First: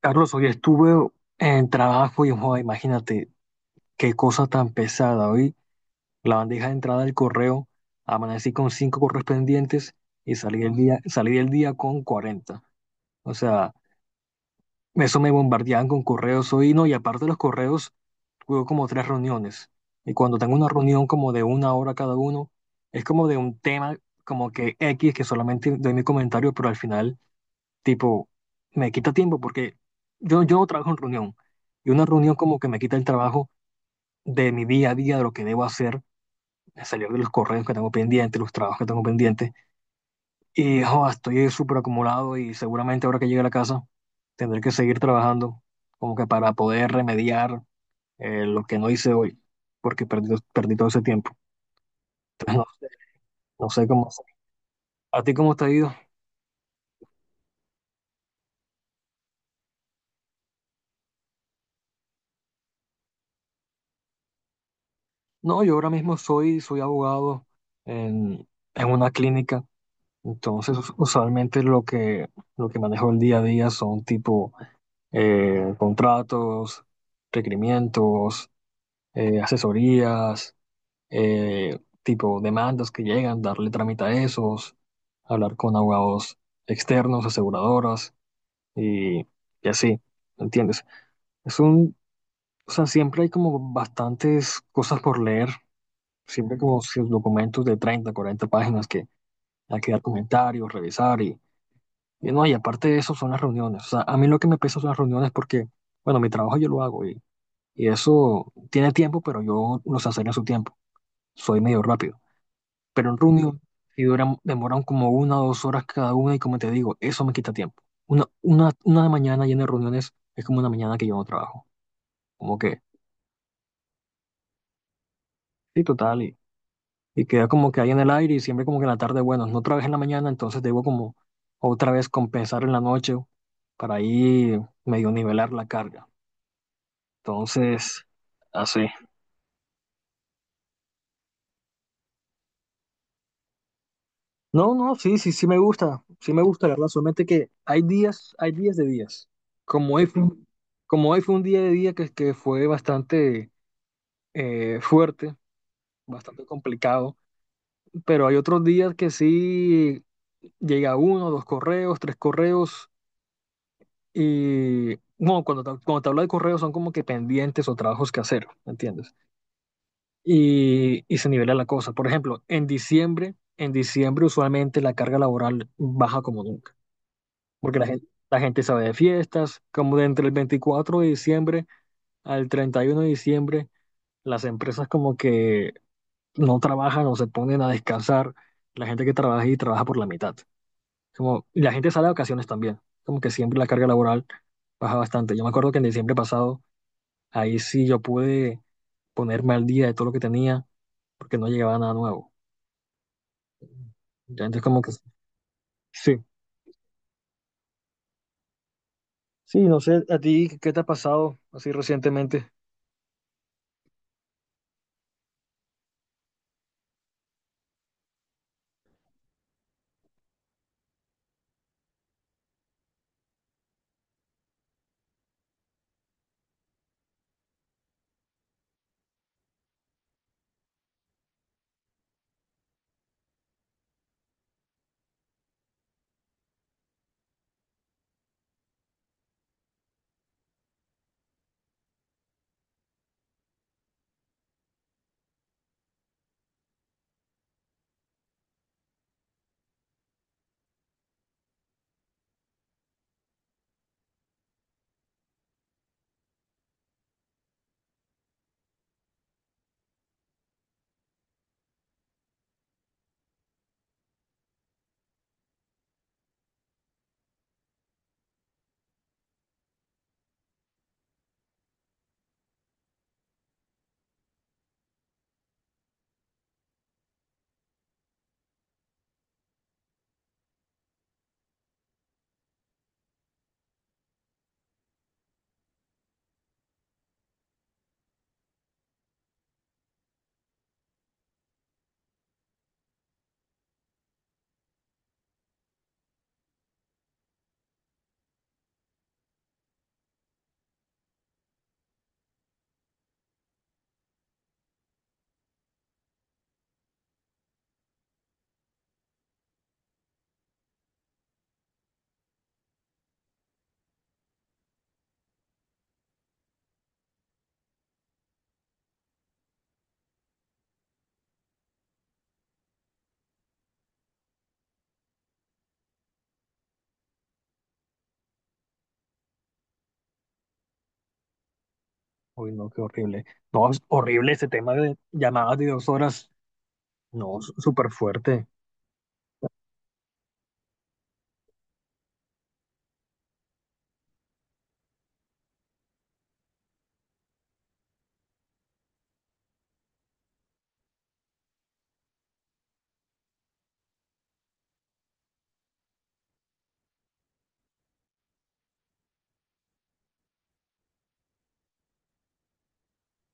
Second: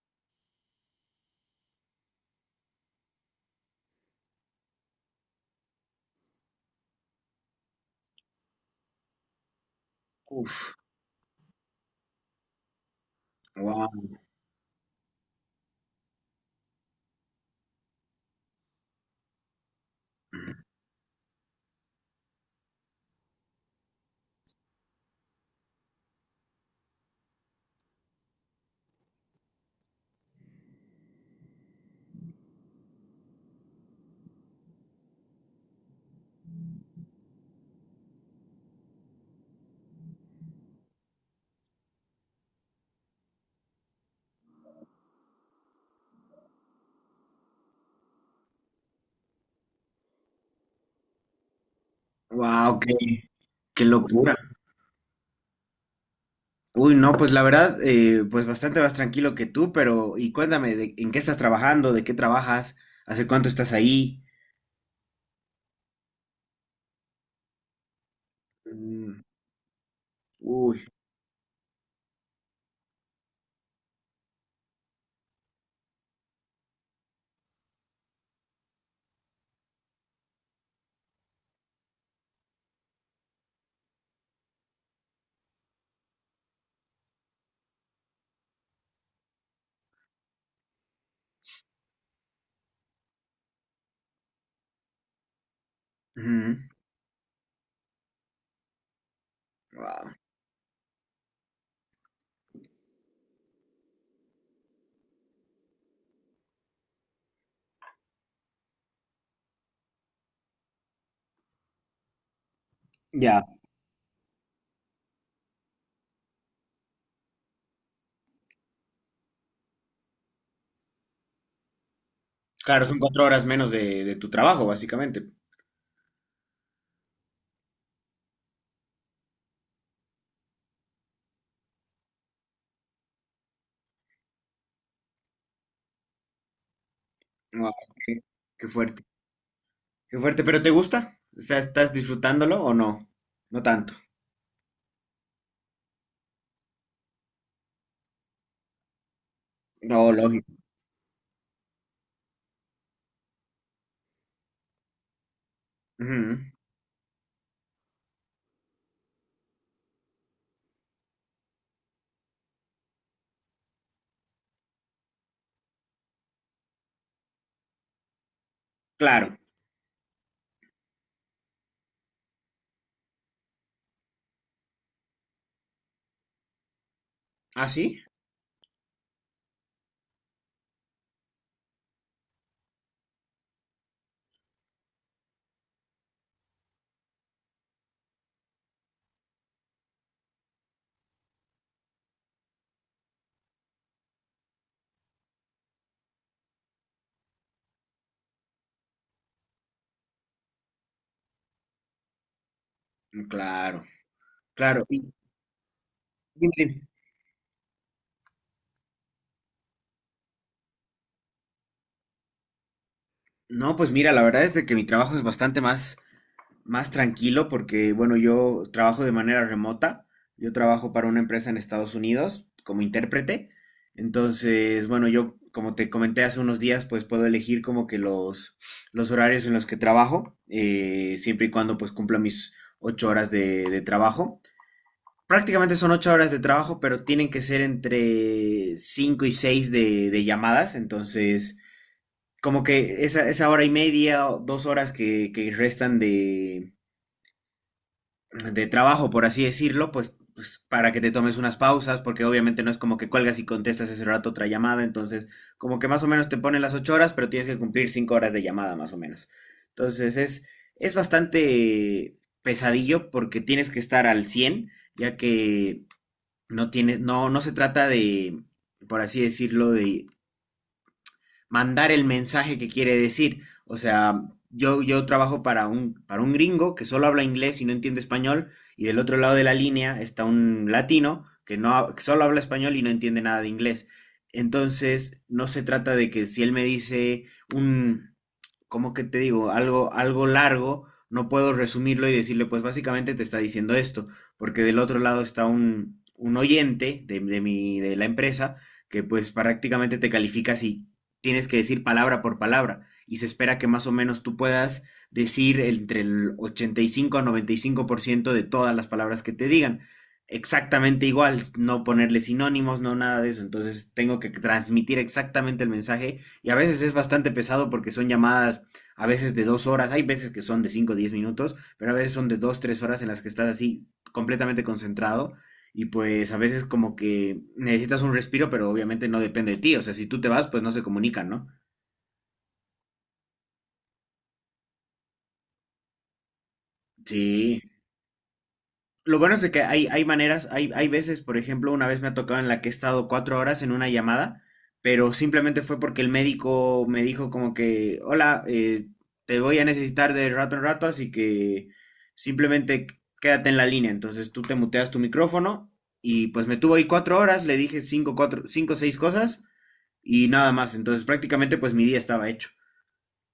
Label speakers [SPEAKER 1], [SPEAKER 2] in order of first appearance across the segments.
[SPEAKER 1] Carlos, hoy estuve en trabajo y, joder, imagínate qué cosa tan pesada. Hoy la bandeja de entrada del correo, amanecí con cinco correos pendientes y salí
[SPEAKER 2] Uf,
[SPEAKER 1] el día, salí del día con cuarenta. O sea,
[SPEAKER 2] wow,
[SPEAKER 1] eso me bombardeaban con correos hoy, no, y aparte de los correos, tuve como tres reuniones. Y cuando tengo una reunión como de una hora cada uno, es como de un tema como que X, que solamente doy mi comentario, pero al final tipo, me quita tiempo porque yo no trabajo en reunión. Y una reunión como que me quita el trabajo de mi día a día, de lo que debo hacer, de salir de los correos que tengo pendientes, los trabajos que tengo pendientes. Y joda, estoy súper acumulado y seguramente ahora que llegue a la casa tendré que seguir trabajando como que para poder remediar lo que no hice hoy, porque perdí todo ese tiempo. Entonces, no
[SPEAKER 2] wow,
[SPEAKER 1] sé,
[SPEAKER 2] qué,
[SPEAKER 1] no
[SPEAKER 2] qué
[SPEAKER 1] sé cómo hacer.
[SPEAKER 2] locura.
[SPEAKER 1] ¿A ti cómo te ha ido?
[SPEAKER 2] Uy, no, pues la verdad, pues bastante más tranquilo que tú, pero y cuéntame, ¿en qué estás trabajando? ¿De qué trabajas? ¿Hace cuánto estás ahí?
[SPEAKER 1] No, yo ahora mismo soy abogado en, en una
[SPEAKER 2] Mm,
[SPEAKER 1] clínica. Entonces,
[SPEAKER 2] uy,
[SPEAKER 1] usualmente lo que manejo el día a día son tipo contratos, requerimientos, asesorías, tipo demandas que llegan, darle trámite a esos, hablar con abogados externos, aseguradoras y, y así, ¿me entiendes? Es un, o sea, siempre hay como bastantes cosas por leer,
[SPEAKER 2] ujú,
[SPEAKER 1] siempre como sus documentos de 30 40 páginas que hay que dar
[SPEAKER 2] wow.
[SPEAKER 1] comentarios, revisar y... Y no, y aparte de eso son las reuniones. O sea, a mí lo que me pesa son las reuniones porque, bueno, mi trabajo yo lo hago y eso tiene tiempo, pero yo lo sé hacer en su tiempo. Soy medio rápido. Pero en
[SPEAKER 2] Ya.
[SPEAKER 1] reunión, si duran, demoran como una o dos horas cada una y como te digo, eso me quita tiempo. Una mañana llena de reuniones es como una mañana que yo no trabajo. Como que,
[SPEAKER 2] Claro, son cuatro horas menos de tu trabajo, básicamente.
[SPEAKER 1] sí, total. Y queda como que ahí en el aire y siempre como que en la tarde, bueno, no trabajé en la mañana, entonces debo como otra vez compensar en la noche para ahí medio nivelar la carga.
[SPEAKER 2] Wow,
[SPEAKER 1] Entonces,
[SPEAKER 2] qué, qué
[SPEAKER 1] así.
[SPEAKER 2] fuerte, qué fuerte, pero ¿te gusta? O sea, ¿estás disfrutándolo o no? No tanto.
[SPEAKER 1] No, no, sí, sí, sí me gusta. Sí me gusta, la verdad. Solamente que hay días de días. Como hoy
[SPEAKER 2] No,
[SPEAKER 1] fue, un-
[SPEAKER 2] lógico.
[SPEAKER 1] como hoy fue un día de día que fue bastante fuerte,
[SPEAKER 2] Ujú,
[SPEAKER 1] bastante complicado. Pero hay otros días que sí llega uno, dos correos, tres correos. Y bueno, cuando te hablo de correos son como que pendientes o trabajos que hacer, ¿me entiendes?
[SPEAKER 2] claro.
[SPEAKER 1] Y, y se nivela la cosa. Por ejemplo, en diciembre usualmente la carga laboral baja como nunca,
[SPEAKER 2] ¿Ah,
[SPEAKER 1] porque
[SPEAKER 2] sí?
[SPEAKER 1] la gente se de fiestas, como de entre el 24 de diciembre al 31 de diciembre, las empresas como que no trabajan o se ponen a descansar, la gente que trabaja y trabaja por la mitad. Como, y la gente sale de vacaciones también, como que siempre la carga laboral baja bastante. Yo me acuerdo que en diciembre pasado, ahí sí yo pude ponerme al día de todo lo que tenía, porque no llegaba nada nuevo.
[SPEAKER 2] Claro,
[SPEAKER 1] Entonces, como
[SPEAKER 2] claro.
[SPEAKER 1] que
[SPEAKER 2] Y,
[SPEAKER 1] sí,
[SPEAKER 2] dime, dime.
[SPEAKER 1] sí, no sé, a ti, ¿qué te ha pasado así recientemente?
[SPEAKER 2] No, pues mira, la verdad es de que mi trabajo es bastante más tranquilo porque, bueno, yo trabajo de manera remota. Yo trabajo para una empresa en Estados Unidos como intérprete. Entonces, bueno, yo, como te comenté hace unos días, pues puedo elegir como que los horarios en los que trabajo, siempre y cuando pues cumpla mis 8 horas de trabajo. Prácticamente son 8 horas de trabajo, pero tienen que ser entre cinco y seis de llamadas. Entonces, como que esa hora y media o 2 horas que restan de trabajo, por así decirlo, pues, para que te tomes unas pausas, porque obviamente no es como que cuelgas y contestas ese rato otra llamada, entonces como que más o menos te ponen las 8 horas, pero tienes que cumplir 5 horas de llamada más o menos. Entonces es bastante pesadillo porque tienes que estar al 100 ya que no tienes, no se trata de, por así decirlo, de mandar el mensaje que quiere decir. O sea, yo trabajo para para un gringo que solo habla inglés y no entiende español, y del otro lado de la línea está un latino que, no, que solo habla español y no entiende nada de inglés. Entonces, no se trata de que si él me dice un, ¿cómo que te digo? Algo largo, no puedo resumirlo y decirle, pues básicamente te está diciendo esto, porque del otro lado está un oyente de la empresa que pues prácticamente te califica si tienes que decir palabra por palabra y se espera que más o menos tú puedas decir entre el 85 a 95% de todas las palabras que te digan. Exactamente igual, no ponerle sinónimos, no nada de eso. Entonces tengo que transmitir exactamente el mensaje y a veces es bastante pesado porque son llamadas a veces de 2 horas, hay veces que son de cinco o 10 minutos, pero a veces son de 2, 3 horas en las que estás así completamente concentrado y pues a veces como que necesitas un respiro, pero obviamente no depende de ti. O sea, si tú te vas, pues no se comunican, ¿no?
[SPEAKER 1] Uy, no, qué horrible. No, es horrible ese tema de llamadas de dos horas. No,
[SPEAKER 2] Sí.
[SPEAKER 1] súper fuerte.
[SPEAKER 2] Lo bueno es de que hay maneras, hay veces, por ejemplo, una vez me ha tocado en la que he estado 4 horas en una llamada, pero simplemente fue porque el médico me dijo como que, hola, te voy a necesitar de rato en rato, así que simplemente quédate en la línea. Entonces tú te muteas tu micrófono y pues me tuvo ahí 4 horas, le dije cinco, cuatro, cinco, seis cosas y nada más. Entonces prácticamente pues mi día estaba hecho.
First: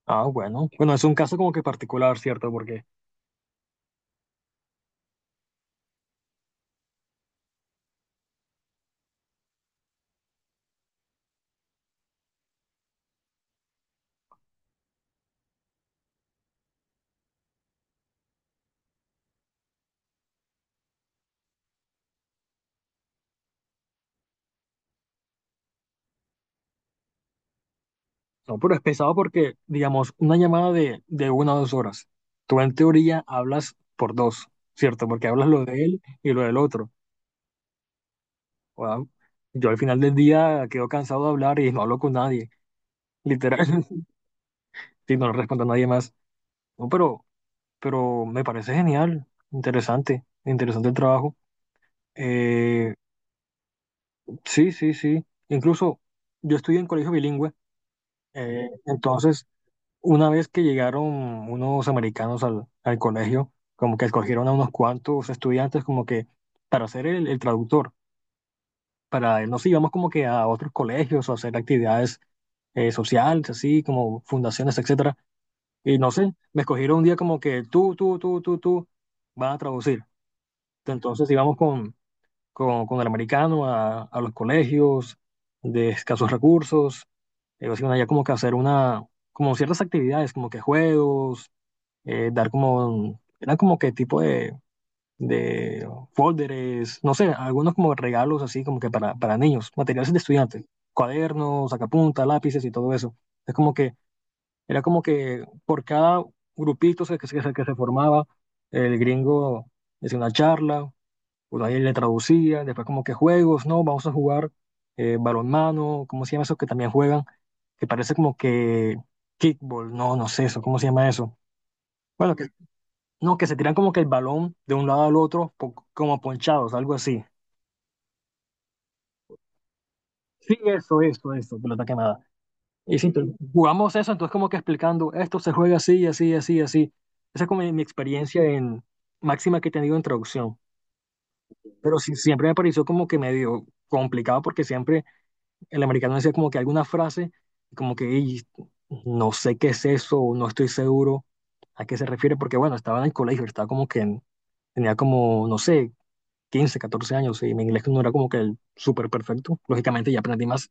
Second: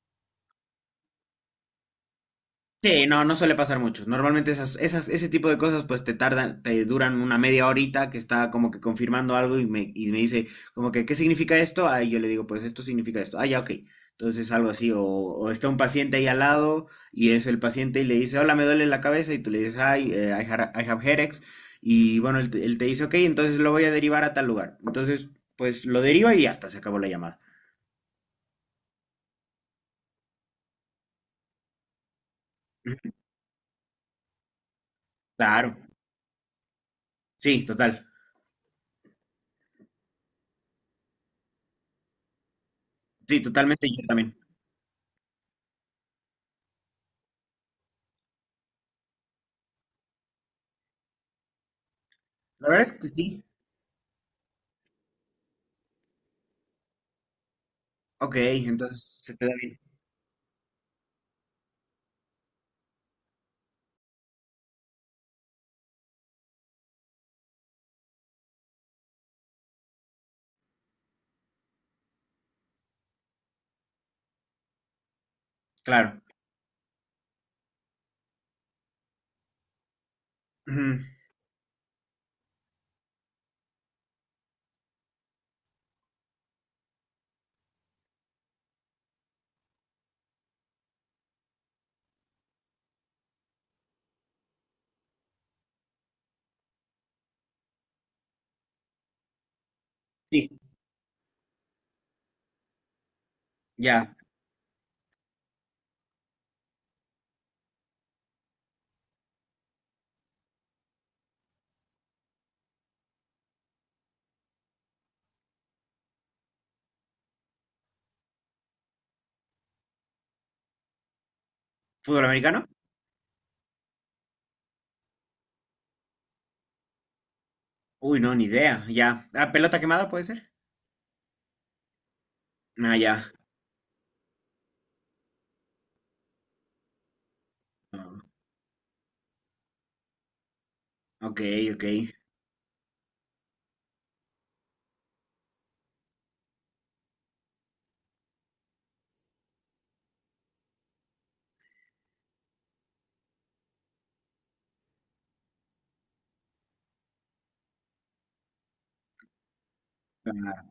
[SPEAKER 1] Ah, bueno. Bueno, es un caso como que particular, ¿cierto? Porque,
[SPEAKER 2] Sí, no suele pasar mucho. Normalmente ese tipo de cosas pues te tardan, te duran una media horita que está como que confirmando algo y me dice como que, ¿qué significa esto? Ah, y yo le digo, pues esto significa esto. Ah, ya, ok. Entonces algo así, o está un paciente ahí al lado y es el paciente y le dice, hola, me duele la cabeza y tú le dices, ay, I have headaches. Y bueno, él te dice, ok, entonces lo voy a derivar a tal lugar. Entonces, pues lo deriva y hasta se acabó la llamada.
[SPEAKER 1] no, pero es pesado porque, digamos, una llamada de una o dos horas. Tú en
[SPEAKER 2] Ujú.
[SPEAKER 1] teoría hablas por dos, ¿cierto? Porque hablas lo
[SPEAKER 2] Claro,
[SPEAKER 1] de él y lo del otro.
[SPEAKER 2] sí, total.
[SPEAKER 1] Wao. Yo al final del día quedo cansado de hablar y no hablo con nadie,
[SPEAKER 2] Sí,
[SPEAKER 1] literal,
[SPEAKER 2] totalmente, yo también.
[SPEAKER 1] si no le respondo a nadie más. No, pero me parece genial, interesante, interesante el trabajo.
[SPEAKER 2] La verdad
[SPEAKER 1] Eh,
[SPEAKER 2] es que sí.
[SPEAKER 1] sí, sí, sí. Incluso yo estudié en colegio bilingüe,
[SPEAKER 2] Ok, entonces se te
[SPEAKER 1] entonces
[SPEAKER 2] da bien.
[SPEAKER 1] una vez que llegaron unos americanos al, al colegio, como que escogieron a unos cuantos estudiantes como que para ser el traductor, para nos íbamos como que a otros colegios o hacer actividades sociales, así como fundaciones, etcétera. Y no
[SPEAKER 2] Claro.
[SPEAKER 1] sé, me escogieron un día como que tú, van a traducir.
[SPEAKER 2] Ujú,
[SPEAKER 1] Entonces íbamos con el americano a los colegios de escasos recursos, básicamente ya como que hacer una, como ciertas actividades, como que juegos, dar como, eran como que tipo de folders, no sé, algunos como regalos así como que para niños, materiales de
[SPEAKER 2] sí,
[SPEAKER 1] estudiantes, cuadernos, sacapuntas, lápices y todo eso. Es como que,
[SPEAKER 2] ya.
[SPEAKER 1] era como que por cada grupito se- que se formaba, el gringo hacía una charla, pues ahí le traducía, después como que juegos, ¿no? Vamos a jugar balonmano, ¿cómo se llama eso que también juegan? Que parece como que kickball, no, no sé eso, ¿cómo se llama eso?
[SPEAKER 2] ¿Fútbol
[SPEAKER 1] Bueno, que,
[SPEAKER 2] americano?
[SPEAKER 1] no, que se tiran como que el balón de un lado al otro, como ponchados, algo así.
[SPEAKER 2] Uy, no, ni idea. Ya. Ah, ¿pelota quemada puede ser?
[SPEAKER 1] Sí, eso, pelota quemada.
[SPEAKER 2] Ah,
[SPEAKER 1] Y sí,
[SPEAKER 2] ya.
[SPEAKER 1] entonces, jugamos eso, entonces como que explicando, esto se juega así, así, así, así. Esa es como mi
[SPEAKER 2] Ah,
[SPEAKER 1] experiencia en máxima que he tenido en traducción.
[SPEAKER 2] ok, ok.
[SPEAKER 1] Pero sí, siempre me pareció como que medio complicado porque siempre el americano decía como que alguna frase, como que "Ey, no sé qué es eso, o no estoy seguro a qué se refiere", porque bueno, estaba en el colegio, estaba como que en- tenía como, no sé, 15, 14 años y mi inglés no era como que el súper perfecto. Lógicamente ya aprendí más,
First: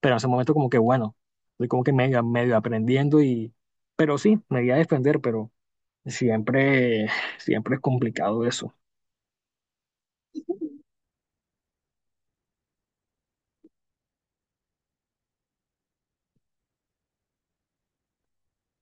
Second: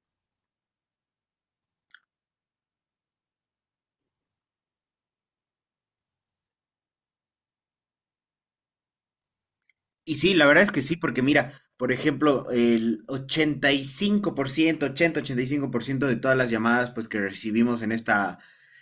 [SPEAKER 1] pero en ese momento como que bueno, estoy como que medio, medio aprendiendo y, pero sí, me voy a defender, pero siempre, siempre es complicado eso.
[SPEAKER 2] Y sí, la verdad es que sí, porque mira, por ejemplo, el ochenta y cinco por ciento ochenta-ochenta y cinco por ciento de todas las llamadas pues que recibimos en esta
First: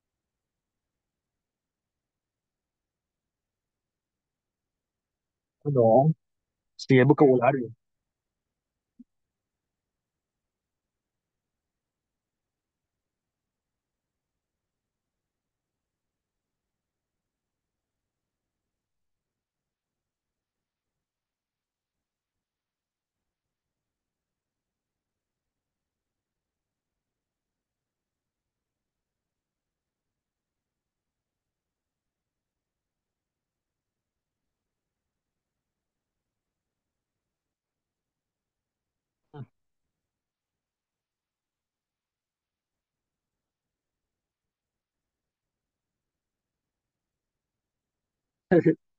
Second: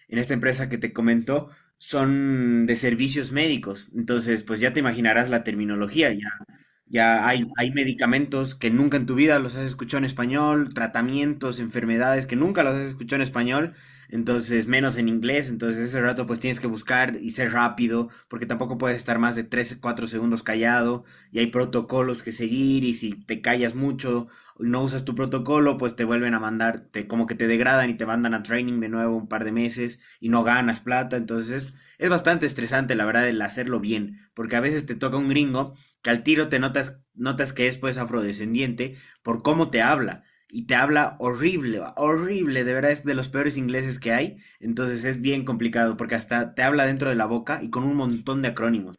[SPEAKER 2] en esta empresa que te comento son de servicios médicos. Entonces, pues ya te imaginarás la
[SPEAKER 1] No,
[SPEAKER 2] terminología, ya
[SPEAKER 1] sí es
[SPEAKER 2] ya hay
[SPEAKER 1] vocabulario.
[SPEAKER 2] hay medicamentos que nunca en tu vida los has escuchado en español, tratamientos, enfermedades que nunca los has escuchado en español, entonces menos en inglés, entonces ese rato pues tienes que buscar y ser rápido, porque tampoco puedes estar más de 3 4 segundos callado y hay protocolos que seguir y si te callas mucho, no usas tu protocolo, pues te vuelven a mandar, como que te degradan y te mandan a training de nuevo un par de meses y no ganas plata, entonces es bastante estresante la verdad el hacerlo bien, porque a veces te toca un gringo que al tiro notas que es pues afrodescendiente por cómo te habla. Y te habla horrible, horrible, de verdad es de los peores ingleses que hay. Entonces es bien complicado porque hasta te habla dentro de la boca y con un montón de acrónimos.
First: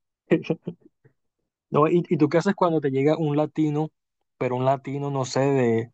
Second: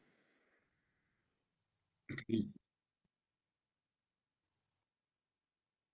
[SPEAKER 1] No, y tú qué haces cuando te llega un latino, pero un latino, no sé, de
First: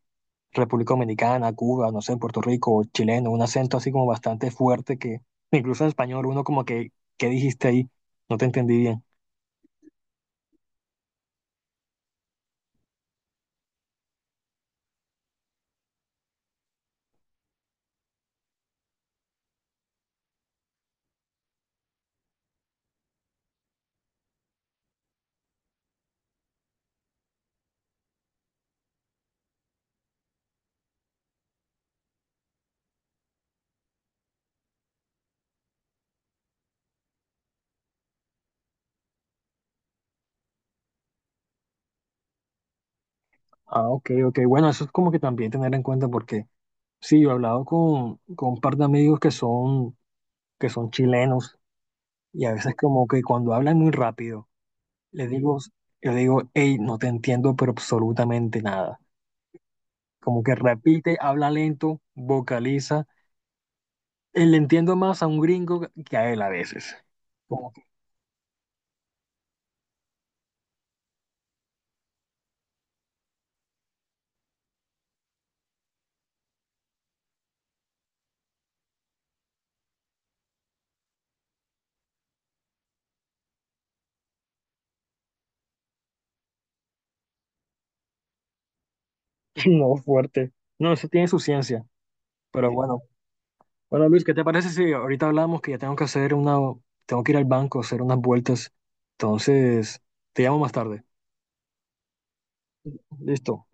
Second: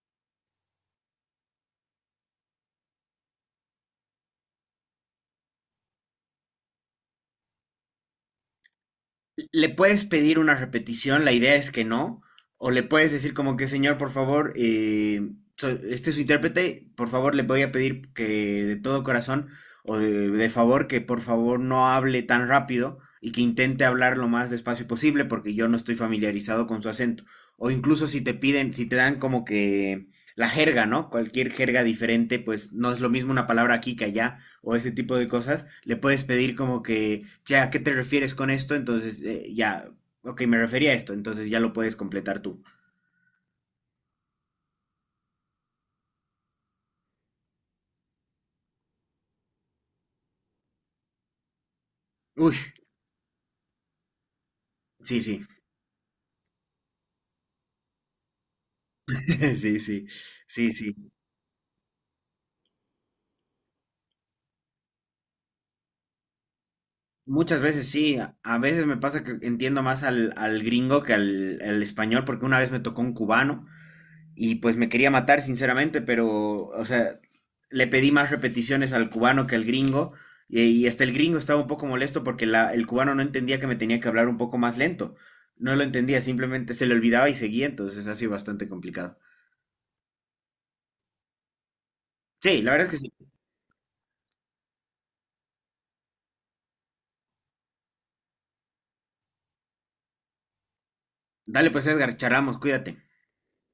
[SPEAKER 1] República Dominicana, Cuba, no sé, Puerto Rico, chileno, un acento así como bastante fuerte que incluso en español uno como que, ¿qué dijiste ahí? No te entendí bien.
[SPEAKER 2] Le puedes pedir una repetición, la idea es que no, o le puedes decir como que, señor, por favor, este es su intérprete, por favor, le voy a pedir que de todo corazón o de favor que por favor no hable tan rápido y que intente hablar lo más despacio posible porque yo no estoy familiarizado con su acento. O incluso si te piden, si te dan como que la jerga, ¿no? Cualquier jerga diferente, pues no es lo mismo una palabra aquí que allá o ese tipo de cosas, le puedes pedir como que, ya, ¿a qué te refieres con esto? Entonces, ya, ok, me refería a esto, entonces ya lo puedes completar tú.
[SPEAKER 1] Ah, ok, ok. Bueno, eso es como que también tener en cuenta porque sí, yo he hablado con un par de amigos que son chilenos y a
[SPEAKER 2] Uy,
[SPEAKER 1] veces como que cuando hablan muy rápido,
[SPEAKER 2] sí,
[SPEAKER 1] les
[SPEAKER 2] sí,
[SPEAKER 1] digo, yo digo, hey, no te entiendo, pero absolutamente nada.
[SPEAKER 2] sí, sí,
[SPEAKER 1] Como que
[SPEAKER 2] sí, sí.
[SPEAKER 1] repite, habla lento, vocaliza. Le entiendo más a un gringo que a él a veces.
[SPEAKER 2] Muchas
[SPEAKER 1] Como que,
[SPEAKER 2] veces sí, a veces me pasa que entiendo más al gringo que al español, porque una vez me tocó un cubano y pues me quería matar, sinceramente, pero, o sea, le pedí más repeticiones al cubano que al gringo. Y hasta el gringo estaba un poco molesto porque el cubano no entendía que me tenía que hablar un poco más lento. No lo entendía, simplemente se le olvidaba y seguía, entonces ha sido bastante complicado.
[SPEAKER 1] no, fuerte. No, eso tiene su ciencia.
[SPEAKER 2] Sí, la
[SPEAKER 1] Pero
[SPEAKER 2] verdad es que
[SPEAKER 1] bueno,
[SPEAKER 2] sí.
[SPEAKER 1] bueno, Luis, ¿qué te parece si ahorita hablamos que ya tengo que hacer una, tengo que ir al banco, hacer unas vueltas? Entonces, te llamo más tarde.
[SPEAKER 2] Dale pues Edgar, charlamos, cuídate.
[SPEAKER 1] Listo.